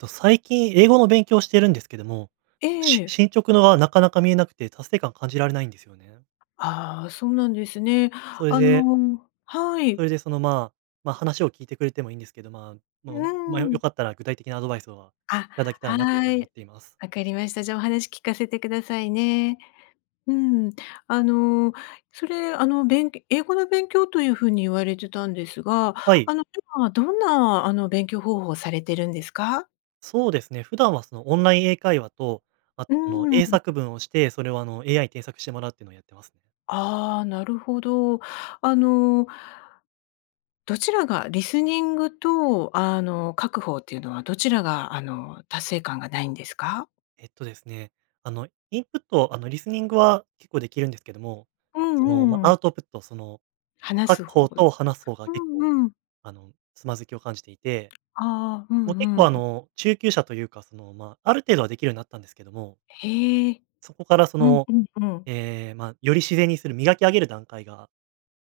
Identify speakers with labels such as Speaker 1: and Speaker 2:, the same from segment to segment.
Speaker 1: っと、最近英語の勉強をしているんですけども、
Speaker 2: え
Speaker 1: し
Speaker 2: え。
Speaker 1: 進捗のは、なかなか見えなくて達成感感じられないんですよね。
Speaker 2: ああ、そうなんですね。
Speaker 1: それ
Speaker 2: あ
Speaker 1: で
Speaker 2: のは
Speaker 1: そ
Speaker 2: い。
Speaker 1: れでその、まま、話を聞いてくれてもいいんですけど、ま
Speaker 2: う
Speaker 1: まま、良
Speaker 2: ん。
Speaker 1: かったら具体的なアドバイスは
Speaker 2: あ、
Speaker 1: 頂けたらなという風
Speaker 2: は
Speaker 1: に思っ
Speaker 2: い。
Speaker 1: ています。
Speaker 2: わかりました。じゃあ、お話聞かせてくださいね。うん。あの、それ、あの、べん英語の勉強という風に言われてたんですが、
Speaker 1: はい。
Speaker 2: あの、今どんな、あの勉強方法をされてるんですか？
Speaker 1: そうですね、普段はそのオンライン英会話と、あと
Speaker 2: う
Speaker 1: その英
Speaker 2: ん。
Speaker 1: 作文をして、それをあの AI に添削してもらうっていうのをやってます。
Speaker 2: ああ、なるほど。あのどちらが、リスニングと、あの、書く方っていうのはどちらがあの達成感がないんですか？
Speaker 1: えっとですね、あの、インプット、あの、リスニングは結構できるんですけども、
Speaker 2: う
Speaker 1: その、ま、
Speaker 2: んう
Speaker 1: ア
Speaker 2: ん。
Speaker 1: ウトプット、その
Speaker 2: 話
Speaker 1: 書く
Speaker 2: す方。
Speaker 1: 方と話す方が
Speaker 2: う
Speaker 1: 結構、
Speaker 2: んうん。
Speaker 1: あの、つまずきを感じていて、
Speaker 2: ああ、うん
Speaker 1: もう結
Speaker 2: うん
Speaker 1: 構あ
Speaker 2: うん。
Speaker 1: の、中級者というか、その、ま、ある程度はできるようになったんですけども
Speaker 2: へえ、
Speaker 1: そこからそ
Speaker 2: うん
Speaker 1: の、
Speaker 2: うんうん。
Speaker 1: ええ、ま、より自然にする、磨き上げる段階が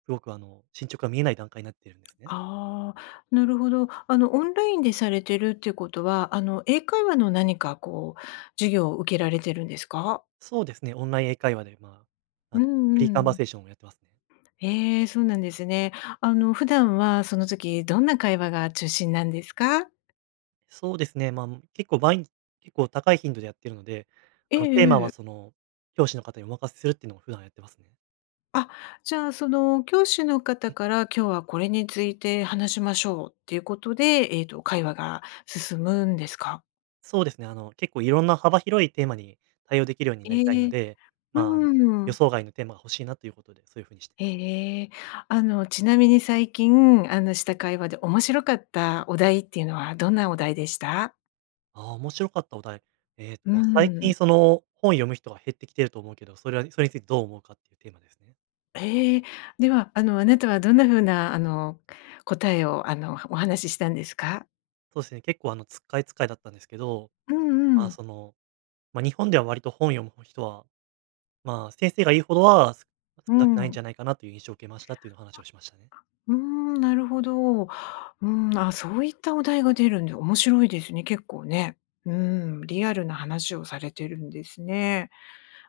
Speaker 1: すごくあの進捗が見えない段階になってるんですね。
Speaker 2: ああ、なるほど。あのオンラインでされてるっていうことは、あの英会話の何かこう授業を受けられてるんですか？
Speaker 1: そうですね、オンライン英会話で、まあ、
Speaker 2: う
Speaker 1: あの、フリーカン
Speaker 2: んう
Speaker 1: バ
Speaker 2: ん。
Speaker 1: セーションをやってますね。
Speaker 2: へえ、そうなんですね。あの普段はその時どんな会話が中心なんですか？
Speaker 1: そうですね、ま、ん、結構ばい結構高い頻度でやっているので、
Speaker 2: え
Speaker 1: あのテーマ
Speaker 2: ええ
Speaker 1: は
Speaker 2: え。
Speaker 1: その教師の方にお任せするっていうのを普段やってますね。
Speaker 2: あ、じゃあ、その教師の
Speaker 1: う
Speaker 2: 方
Speaker 1: ん。
Speaker 2: から今日はこれについて話しましょうっていうことで、えっと、会話が進むんですか？
Speaker 1: そうですね、あの、結構いろんな幅広いテーマに対応できるようになりたい
Speaker 2: え
Speaker 1: の
Speaker 2: え、
Speaker 1: で、
Speaker 2: う
Speaker 1: まあ、あの
Speaker 2: ー
Speaker 1: 予
Speaker 2: ん。
Speaker 1: 想外のテーマが欲しいなということで、そういう風にしてい
Speaker 2: ええ
Speaker 1: ます。
Speaker 2: ええ、あの、ちなみに最近あのした会話で面白かったお題っていうのはどんなお題でした？
Speaker 1: ああ、面白かったお題。えっ
Speaker 2: う
Speaker 1: と
Speaker 2: ー
Speaker 1: まあ、最近
Speaker 2: ん。
Speaker 1: その本を読む人が減ってきていると思うけど、それは、それについてどう思うかっていうテーマですね。
Speaker 2: ええ、では、あの、あなたは、どんな風なあの答えを、あの、おはお話ししたんですか？
Speaker 1: そうですね、結構あのつっかえつっかえだったんですけど、
Speaker 2: うん
Speaker 1: ま
Speaker 2: う
Speaker 1: あ
Speaker 2: ん。
Speaker 1: その、ま、日本では割と本を読む人は、まあ先生が言うほどは、す
Speaker 2: う
Speaker 1: 少なくないん
Speaker 2: ん。
Speaker 1: じゃないかなという印象を受けましたというの話をしましたね。
Speaker 2: うーん、なるほど。うん、ああ、そういったお題が出るんで、面白いですね、結構ね。うーん、リアルな話をされてるんですね。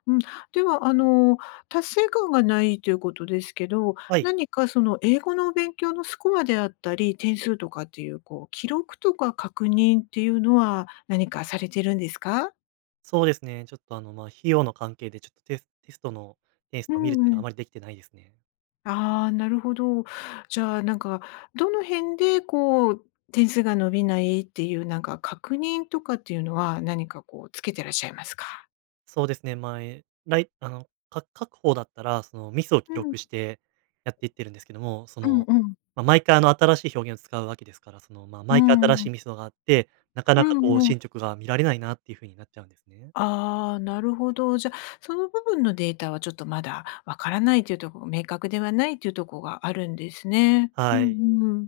Speaker 2: うん。では、あの、達成感がないということですけど、
Speaker 1: はい。
Speaker 2: 何かその英語の勉強のスコアであったり、点数とかっていう、こう、記録とか確認っていうのは、何かされてるんですか？
Speaker 1: そうですね、ちょっとあの、ま、費用の関係でちょっとテステストのテイス
Speaker 2: う
Speaker 1: トを見るっていう
Speaker 2: ん
Speaker 1: のは
Speaker 2: うん。
Speaker 1: あまりできてないですね。
Speaker 2: ああ、なるほど。じゃあなんか、どの辺でこう点数が伸びないっていう、なんか、確認とかっていうのは、何かこうつけてらっしゃいますか？
Speaker 1: そうですね、ま、えらい、あの、か書く方だったら、そのミスを
Speaker 2: う
Speaker 1: 記
Speaker 2: ん。
Speaker 1: 録してやっていってるんですけども、そ
Speaker 2: うん
Speaker 1: の、
Speaker 2: うん。
Speaker 1: ま、毎回、あの、新しい表現を使うわけですから、その、ま、
Speaker 2: うー
Speaker 1: 毎回新しい
Speaker 2: ん。
Speaker 1: ミスがあって、なか
Speaker 2: う
Speaker 1: なか、こ
Speaker 2: ん
Speaker 1: う、
Speaker 2: うん。
Speaker 1: 進捗が見られないなっていう風になっちゃうんですね。
Speaker 2: ああ、なるほど。じゃ、その部分のデータはちょっとまだわからないというとこ、明確ではないというとこがあるんですね。う
Speaker 1: は
Speaker 2: ん
Speaker 1: い。
Speaker 2: うーん。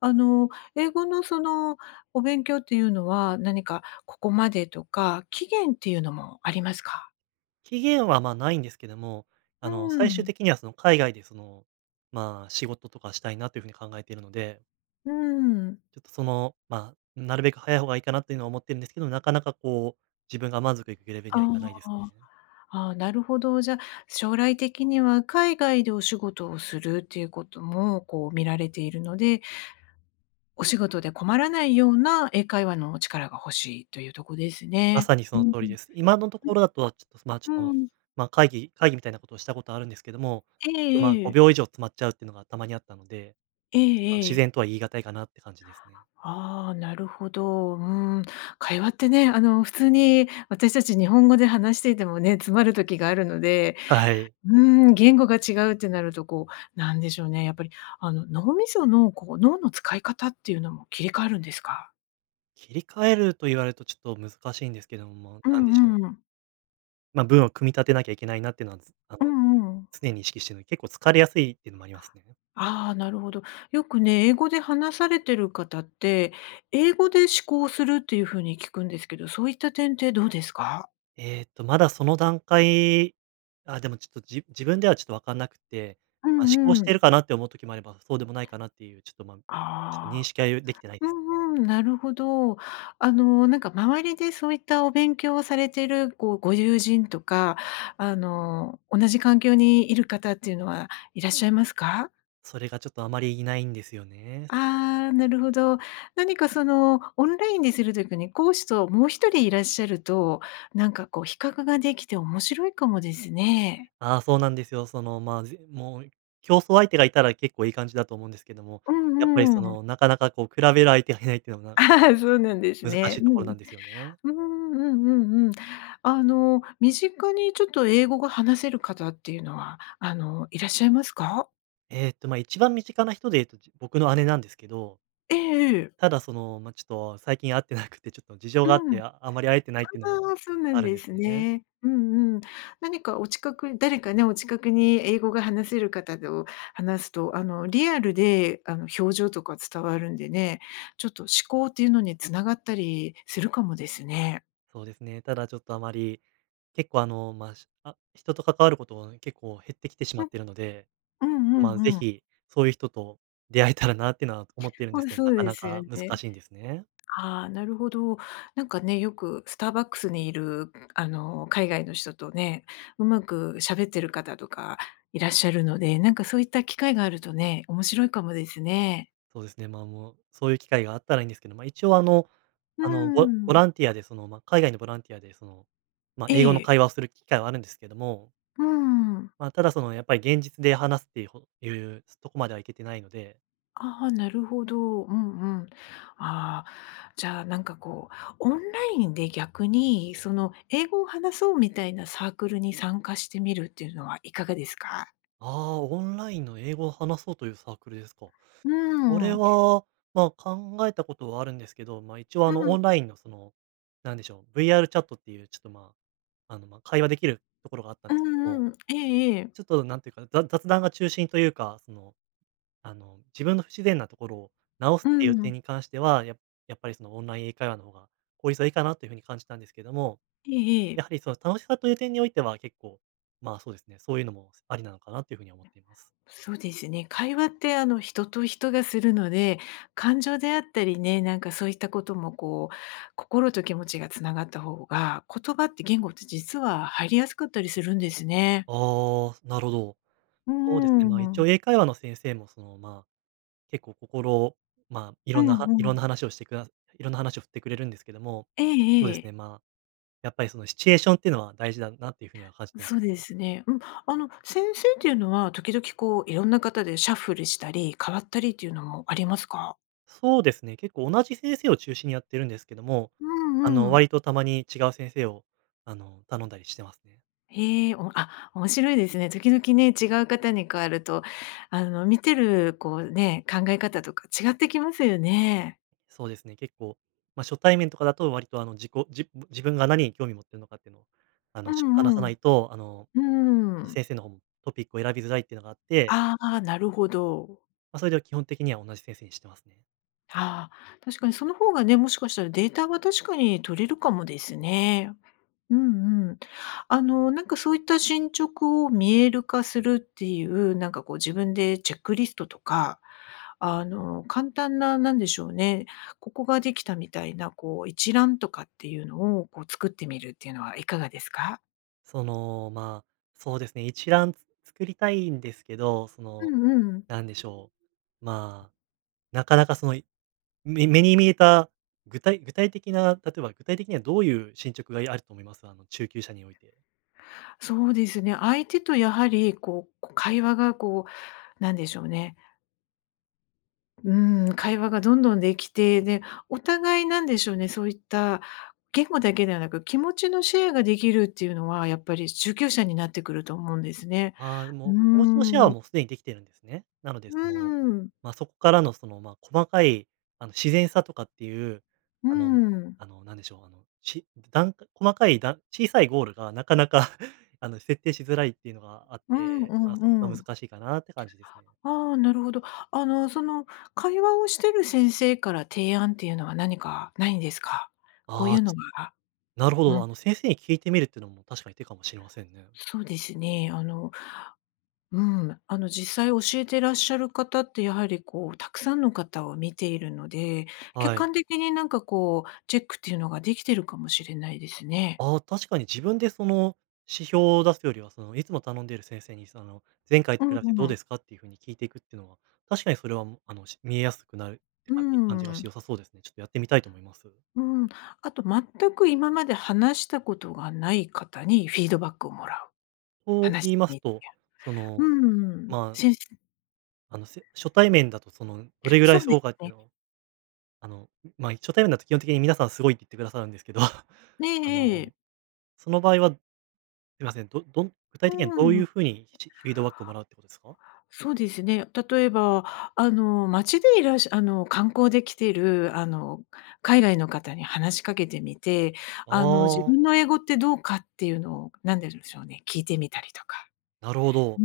Speaker 2: あの、英語のその、お勉強っていうのは、何かここまでとか、期限っていうのもありますか？
Speaker 1: 期限は、まあ、ないんですけども、
Speaker 2: う
Speaker 1: あの、
Speaker 2: ー
Speaker 1: 最終
Speaker 2: ん。
Speaker 1: 的には、その、海外で、その、まあ、仕事とかしたいなという風に考えているので
Speaker 2: うーん。
Speaker 1: ちょっと、そのまなるべく早い方がいいかなというのは思ってるんですけど、なかなかこう、自分が満足いくレベルに
Speaker 2: あ
Speaker 1: はいかないです
Speaker 2: あ。
Speaker 1: ね。
Speaker 2: ああ、なるほど。じゃ、将来的には海外でお仕事をするっていうことも、こう見られているので、お仕事で困らないような英会話の力が欲しいというとこです
Speaker 1: ま
Speaker 2: ね？
Speaker 1: さにそ
Speaker 2: う
Speaker 1: の
Speaker 2: ん
Speaker 1: 通
Speaker 2: う
Speaker 1: り
Speaker 2: ん。
Speaker 1: です。今のところだと、ちょっと、ま、ち
Speaker 2: う
Speaker 1: ょっ
Speaker 2: ん。う
Speaker 1: と、
Speaker 2: ーん。
Speaker 1: ま、会議会議みたいなことをしたことあるんですけども、
Speaker 2: え
Speaker 1: まあ、
Speaker 2: ええ
Speaker 1: ご
Speaker 2: え。
Speaker 1: びょう以上詰まっちゃうっていうのがたまにあったので、
Speaker 2: え
Speaker 1: ちょっと、
Speaker 2: ええ
Speaker 1: 自
Speaker 2: え。
Speaker 1: 然とは言い難いかなって感じですね。
Speaker 2: ああ、なるほど。うーん、会話ってね、あの、普通に私たち日本語で話していてもね、詰まる時があるので、
Speaker 1: はい。
Speaker 2: うーん、言語が違うってなるとこう、なんでしょうね、やっぱりあの脳みそのこう脳の使い方っていうのも切り替わるんですか？
Speaker 1: 切り替えると言われるとちょっと難しいんですけども、
Speaker 2: う
Speaker 1: なんでしょ
Speaker 2: ん
Speaker 1: う。
Speaker 2: うん。
Speaker 1: ま、文を組み立てなきゃいけないなっていうのはつあ
Speaker 2: う
Speaker 1: の
Speaker 2: んうん。
Speaker 1: 常に意識してるの、結構疲れやすいっていうのもありますね。
Speaker 2: ああ、なるほど。よくね、英語で話されてる方って、英語で思考するっていう風に聞くんですけど、そういった点ってどうですか？
Speaker 1: えっと、まだその段階あ、でもちょっとじ自分ではちょっとわかんなくて、
Speaker 2: う
Speaker 1: ま、思考
Speaker 2: ん
Speaker 1: し
Speaker 2: う
Speaker 1: てい
Speaker 2: ん。
Speaker 1: るかなって思う時もあれば、そうでもないかなっていうちょっと、ま、ちょっと認
Speaker 2: ああ、
Speaker 1: 識はゆできてない
Speaker 2: う
Speaker 1: です。
Speaker 2: んうん、なるほど。あの、なんか周りでそういったお勉強をされている、こう、ご友人とか、あの、同じ環境にいる方っていうのはいらっしゃいますか？
Speaker 1: それがちょっとあまりいないんですよね。
Speaker 2: ああ、なるほど。何かそのオンラインでする時に、講師ともう1人いらっしゃると、なんかこう比較ができて面白いかもですね。
Speaker 1: ああ、そうなんですよ。その、ま、じもう競争相手がいたら結構いい感じだと思うんですけども、
Speaker 2: う
Speaker 1: やっぱり
Speaker 2: ん
Speaker 1: そ
Speaker 2: うん。
Speaker 1: の、なかなかこう比べる相手がいないっていうのもなんか こ
Speaker 2: そうなんです
Speaker 1: う難し
Speaker 2: ね。
Speaker 1: いと
Speaker 2: う
Speaker 1: ころなんですよね。
Speaker 2: ん。うーん、うんうんうん。あの、身近にちょっと英語が話せる方っていうのは、あのいらっしゃいますか？
Speaker 1: えっと、まあ、一番身近な人で言うと、ちょっと、僕の姉なんですけど
Speaker 2: ええええ。
Speaker 1: ただその、ま、ちょっと最近会ってなくて、ちょっと事情
Speaker 2: う
Speaker 1: があっ
Speaker 2: ん、あ
Speaker 1: て、ああまり会えてないっていうのも
Speaker 2: あ、そうな
Speaker 1: あ
Speaker 2: ん
Speaker 1: るん
Speaker 2: で
Speaker 1: です
Speaker 2: す
Speaker 1: ね。
Speaker 2: ね。うんうん。何かお近くに誰かね、お近くに英語が話せる方と話すと、あの、リアルで、あの、表情とか伝わるんでね、ちょっと思考っていうのに繋がったりするかもですね。
Speaker 1: そうですね。ただ、ちょっと、あまり、結構、あの、ま、しあ人と関わることは結構減ってきてしま
Speaker 2: う
Speaker 1: っ
Speaker 2: ん。
Speaker 1: ているので、
Speaker 2: うんう
Speaker 1: まあぜ
Speaker 2: んうん。
Speaker 1: ひ、そういう人と出会えたらなっていうのは思っているんで
Speaker 2: ほん
Speaker 1: す
Speaker 2: と
Speaker 1: けど、
Speaker 2: そ
Speaker 1: な
Speaker 2: う
Speaker 1: か
Speaker 2: で
Speaker 1: な
Speaker 2: すよ
Speaker 1: か難
Speaker 2: ね。
Speaker 1: しいんですね。
Speaker 2: ああ、なるほど。なんかね、よくスターバックスにいる、あの、海外の人とね、うまくしゃべってる方とかいらっしゃるので、なんか、そういった機会があるとね、面白いかもですね。
Speaker 1: そうですね、まあ、もう、そういう機会があったらいんですけど、まあ、一応あの、
Speaker 2: うー
Speaker 1: あの、ボボ
Speaker 2: ん。
Speaker 1: ランティアで、その、ま、海外のボランティアで、その、ま、
Speaker 2: え
Speaker 1: 英語の
Speaker 2: え。
Speaker 1: 会話をする機会はあるんですけども
Speaker 2: うーん。
Speaker 1: まあ、ただ、その、やっぱり、現実で話すっていう、ほいう、すとこまでは行けてないので。
Speaker 2: ああ、なるほど。うんうん。ああ、じゃあ、なんかこう、オンラインで逆に、その英語を話そうみたいなサークルに参加してみるっていうのはいかがですか？
Speaker 1: ああ、オンラインの英語を話そうというサークルですか。
Speaker 2: うー
Speaker 1: それ
Speaker 2: ん。
Speaker 1: は、まあ、考えたことはあるんですけど、まあ、一応あ
Speaker 2: う
Speaker 1: の、オ
Speaker 2: ん。
Speaker 1: ンラインのその何でしょう、VR チャットっていう、ちょっとまあ、あの、ま、会話できるところがあったん
Speaker 2: う
Speaker 1: ですけども。
Speaker 2: んうん。ええええ。
Speaker 1: ちょっと何ていうか、ざ雑談が中心というか、その、あの、自分の不自然なところを直す
Speaker 2: う
Speaker 1: っていう点
Speaker 2: ん。
Speaker 1: に関しては、ややっぱりそのオンライン英会話の方が効率はいいかなというふうに感じたんですけども、
Speaker 2: えええ
Speaker 1: や
Speaker 2: え。
Speaker 1: はりその楽しさという点においては、結構、まあ、そうですね、そういうのも、すありなのかなというふうに思っています。
Speaker 2: そうですね、会話ってあの、人と人がするので、感情であったりね、なんかそういったことも、こう、心と気持ちが繋がった方が、言葉って、言語って実は入りやすかったりするんですね。
Speaker 1: ああ、すなるほど。
Speaker 2: うう
Speaker 1: そうですね、まあ、
Speaker 2: ー
Speaker 1: 一応
Speaker 2: ん。
Speaker 1: 英会話の先生も、そのまあ、結構心まあ、い
Speaker 2: う
Speaker 1: ろんなはい
Speaker 2: んう
Speaker 1: ろん
Speaker 2: ん。
Speaker 1: な話をしてくださいろんな話を振ってくれるんですけども、
Speaker 2: え
Speaker 1: そう
Speaker 2: え
Speaker 1: で
Speaker 2: え
Speaker 1: す
Speaker 2: え。
Speaker 1: ね、まあ、やっぱりそのシチュエーションっていうのは大事だなというふうには感じてま
Speaker 2: そう
Speaker 1: す。
Speaker 2: ですね。うん。あの先生っていうのは、時々こう、いろんな方でシャッフルしたり、変わったりっていうのもありますか？
Speaker 1: そうですね。結構同じ先生を中心にやっているんですけども、
Speaker 2: う
Speaker 1: あ
Speaker 2: ん
Speaker 1: の、
Speaker 2: うん。
Speaker 1: 割とたまに違う先生を、あの、頼んだりしてますね。
Speaker 2: へえ、おもあ、面白いですね。時々ね、違う方に変わると、あの、見てるこうね、考え方とか違ってきますよね。
Speaker 1: そうですね。結構、ま、初対面とかだと、割とあの、自己じぶ自分が何に興味持っているのかっていうのを、あ
Speaker 2: う
Speaker 1: のしょ話さ
Speaker 2: んうん。
Speaker 1: ないと、あの、
Speaker 2: うーん。
Speaker 1: 先生の方もトピックを選びづらいっていうのがあって
Speaker 2: ああ、なるほど。
Speaker 1: ま、それで基本的には同じ先生にしてますね。
Speaker 2: ああ、確かにその方がね、もしかしたらデータは確かに取れるかもですね。うんうん。あのなんかそういった進捗を見える化するっていう、なんかこう自分でチェックリストとか、あの簡単な何でしょうね、ここができたみたいな、こう一覧とかっていうのをこう作ってみるっていうのはいかがですか？
Speaker 1: その、まあ、そうですね、一覧、つ作りたいんですけど、そ
Speaker 2: う
Speaker 1: の、
Speaker 2: んうん。
Speaker 1: なんでしょう、まあ、なかなかその目に見えた具体具体的な例えば具体的にはどういう進捗があると思います？あの中級者において。
Speaker 2: そうですね。相手とやはり、こう、こ、会話がこうなんでしょうねうーん、会話がどんどんできて、で、お互いなんでしょうね、そういった言語だけではなく、気持ちのシェアができるっていうのは、やっぱり中級者になってくると思うんですね。
Speaker 1: ああ、
Speaker 2: うー
Speaker 1: も、気持ちのシェアは
Speaker 2: ん。
Speaker 1: もうすでにできているんですね。なので
Speaker 2: う
Speaker 1: その、
Speaker 2: ーん。
Speaker 1: ま、そこからの、その、ま、細かいあの自然さとかっていう、
Speaker 2: うー
Speaker 1: あの、
Speaker 2: ん。
Speaker 1: あの、なんでしょう、あの、しだんか細かいだ小さいゴールがなかなかあの設定しづらいっていうのがあっ
Speaker 2: うん
Speaker 1: て、
Speaker 2: う
Speaker 1: まあ、
Speaker 2: ん
Speaker 1: それ
Speaker 2: う
Speaker 1: が
Speaker 2: ん。
Speaker 1: 難しいかなって感じですね。
Speaker 2: ああ、なるほど。あのその会話をしている先生から提案っていうのは何かないんですか？こう
Speaker 1: あ
Speaker 2: い
Speaker 1: あ、
Speaker 2: う
Speaker 1: ち
Speaker 2: のは
Speaker 1: なるほ
Speaker 2: う
Speaker 1: ど。
Speaker 2: ん。
Speaker 1: あの先生に聞いてみるっていうのも確かに手かもしれませんね。
Speaker 2: そうですね。あの、うん、あの実際教えてらっしゃる方って、やはりこう、たくさんの方を見ているので、
Speaker 1: は
Speaker 2: 客
Speaker 1: い。
Speaker 2: 観的になんかこう、チェックっていうのができてるかもしれないですね。
Speaker 1: ああ、確かに自分でその指標を出すよりは、その、いつも頼んでいる先生に、その、「前回と
Speaker 2: う
Speaker 1: 比
Speaker 2: ん
Speaker 1: べてどう
Speaker 2: う
Speaker 1: で
Speaker 2: ん。
Speaker 1: すか」っていうふうに聞いてくっていうのは、確かにそれはもあの、し見えやすくなる
Speaker 2: う
Speaker 1: 感じが
Speaker 2: ー
Speaker 1: し
Speaker 2: ん。
Speaker 1: て良さそうですね。ちょっとやってみたいと思います。
Speaker 2: うん、あと全く今まで話したことがない方にフィードバックをもらう。
Speaker 1: と
Speaker 2: 話
Speaker 1: 言
Speaker 2: して
Speaker 1: います
Speaker 2: みて。
Speaker 1: と、その、
Speaker 2: うん。
Speaker 1: まあ。
Speaker 2: しんせ
Speaker 1: あの、せ初対面だとそのどれぐら
Speaker 2: そ
Speaker 1: い
Speaker 2: うで
Speaker 1: そう
Speaker 2: す
Speaker 1: かって
Speaker 2: ね。
Speaker 1: のを、あの、まあ、初対面だと基本的に皆さんすごいって言ってくださるんですけど、あ
Speaker 2: ええええ。
Speaker 1: の、その場合は、すみません、どどん具
Speaker 2: う
Speaker 1: 体的には
Speaker 2: ー
Speaker 1: どういう
Speaker 2: ん。
Speaker 1: ふうにフィードバックをもらうってことですか？
Speaker 2: そうですね。例えば、あの、町でいらっしゃあの観光で来てるあの海外の方に話しかけてみて、
Speaker 1: あ
Speaker 2: あの、自
Speaker 1: あ。
Speaker 2: 分の英語ってどうかっていうのを、なんて言うんでしょうね、聞いてみたりとか。
Speaker 1: なるほ
Speaker 2: う
Speaker 1: ど。
Speaker 2: ー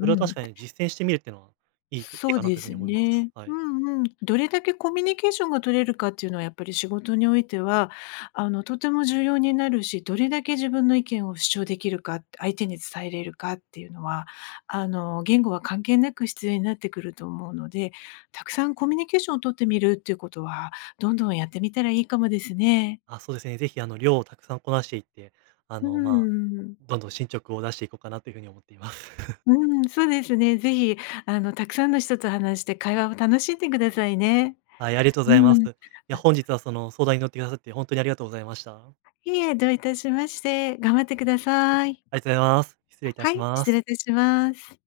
Speaker 1: それは
Speaker 2: う
Speaker 1: 確
Speaker 2: ん。
Speaker 1: かに実践してみるっていうのはいいいい
Speaker 2: そう
Speaker 1: かな
Speaker 2: で
Speaker 1: というふうに
Speaker 2: す
Speaker 1: 思います。
Speaker 2: ね。
Speaker 1: は
Speaker 2: う
Speaker 1: い。
Speaker 2: んうん。どれだけコミュニケーションが取れるかっていうのは、やっぱり仕事においては、あの、とても重要になるし、どれだけ自分の意見を主張できるかって、相手に伝えれるかっていうのは、あの、言語は関係なく必要になってくると思うので、たくさんコミュニケーションを取ってみるっていうことは、どんどんやってみたらいいかもですね。
Speaker 1: あ、そうですね。ぜひあの量をたくさんこなしていって、あ
Speaker 2: うー
Speaker 1: の、まあ、
Speaker 2: ん。
Speaker 1: どんどん進捗を出していこうかなというふうに思っています。
Speaker 2: うーん、そうですね。ぜひあのたくさんの人と話して会話を楽しんでくださいね。
Speaker 1: はい、ありがとうご
Speaker 2: う
Speaker 1: ざいます。
Speaker 2: ーん。
Speaker 1: いや、本日はその相談に乗ってくださって本当にありがとうございました。
Speaker 2: いえ、どういたしまして、頑張ってください。
Speaker 1: ありがとうございます。失礼いた
Speaker 2: は
Speaker 1: し
Speaker 2: い、
Speaker 1: ま
Speaker 2: 失礼
Speaker 1: す。
Speaker 2: いたします。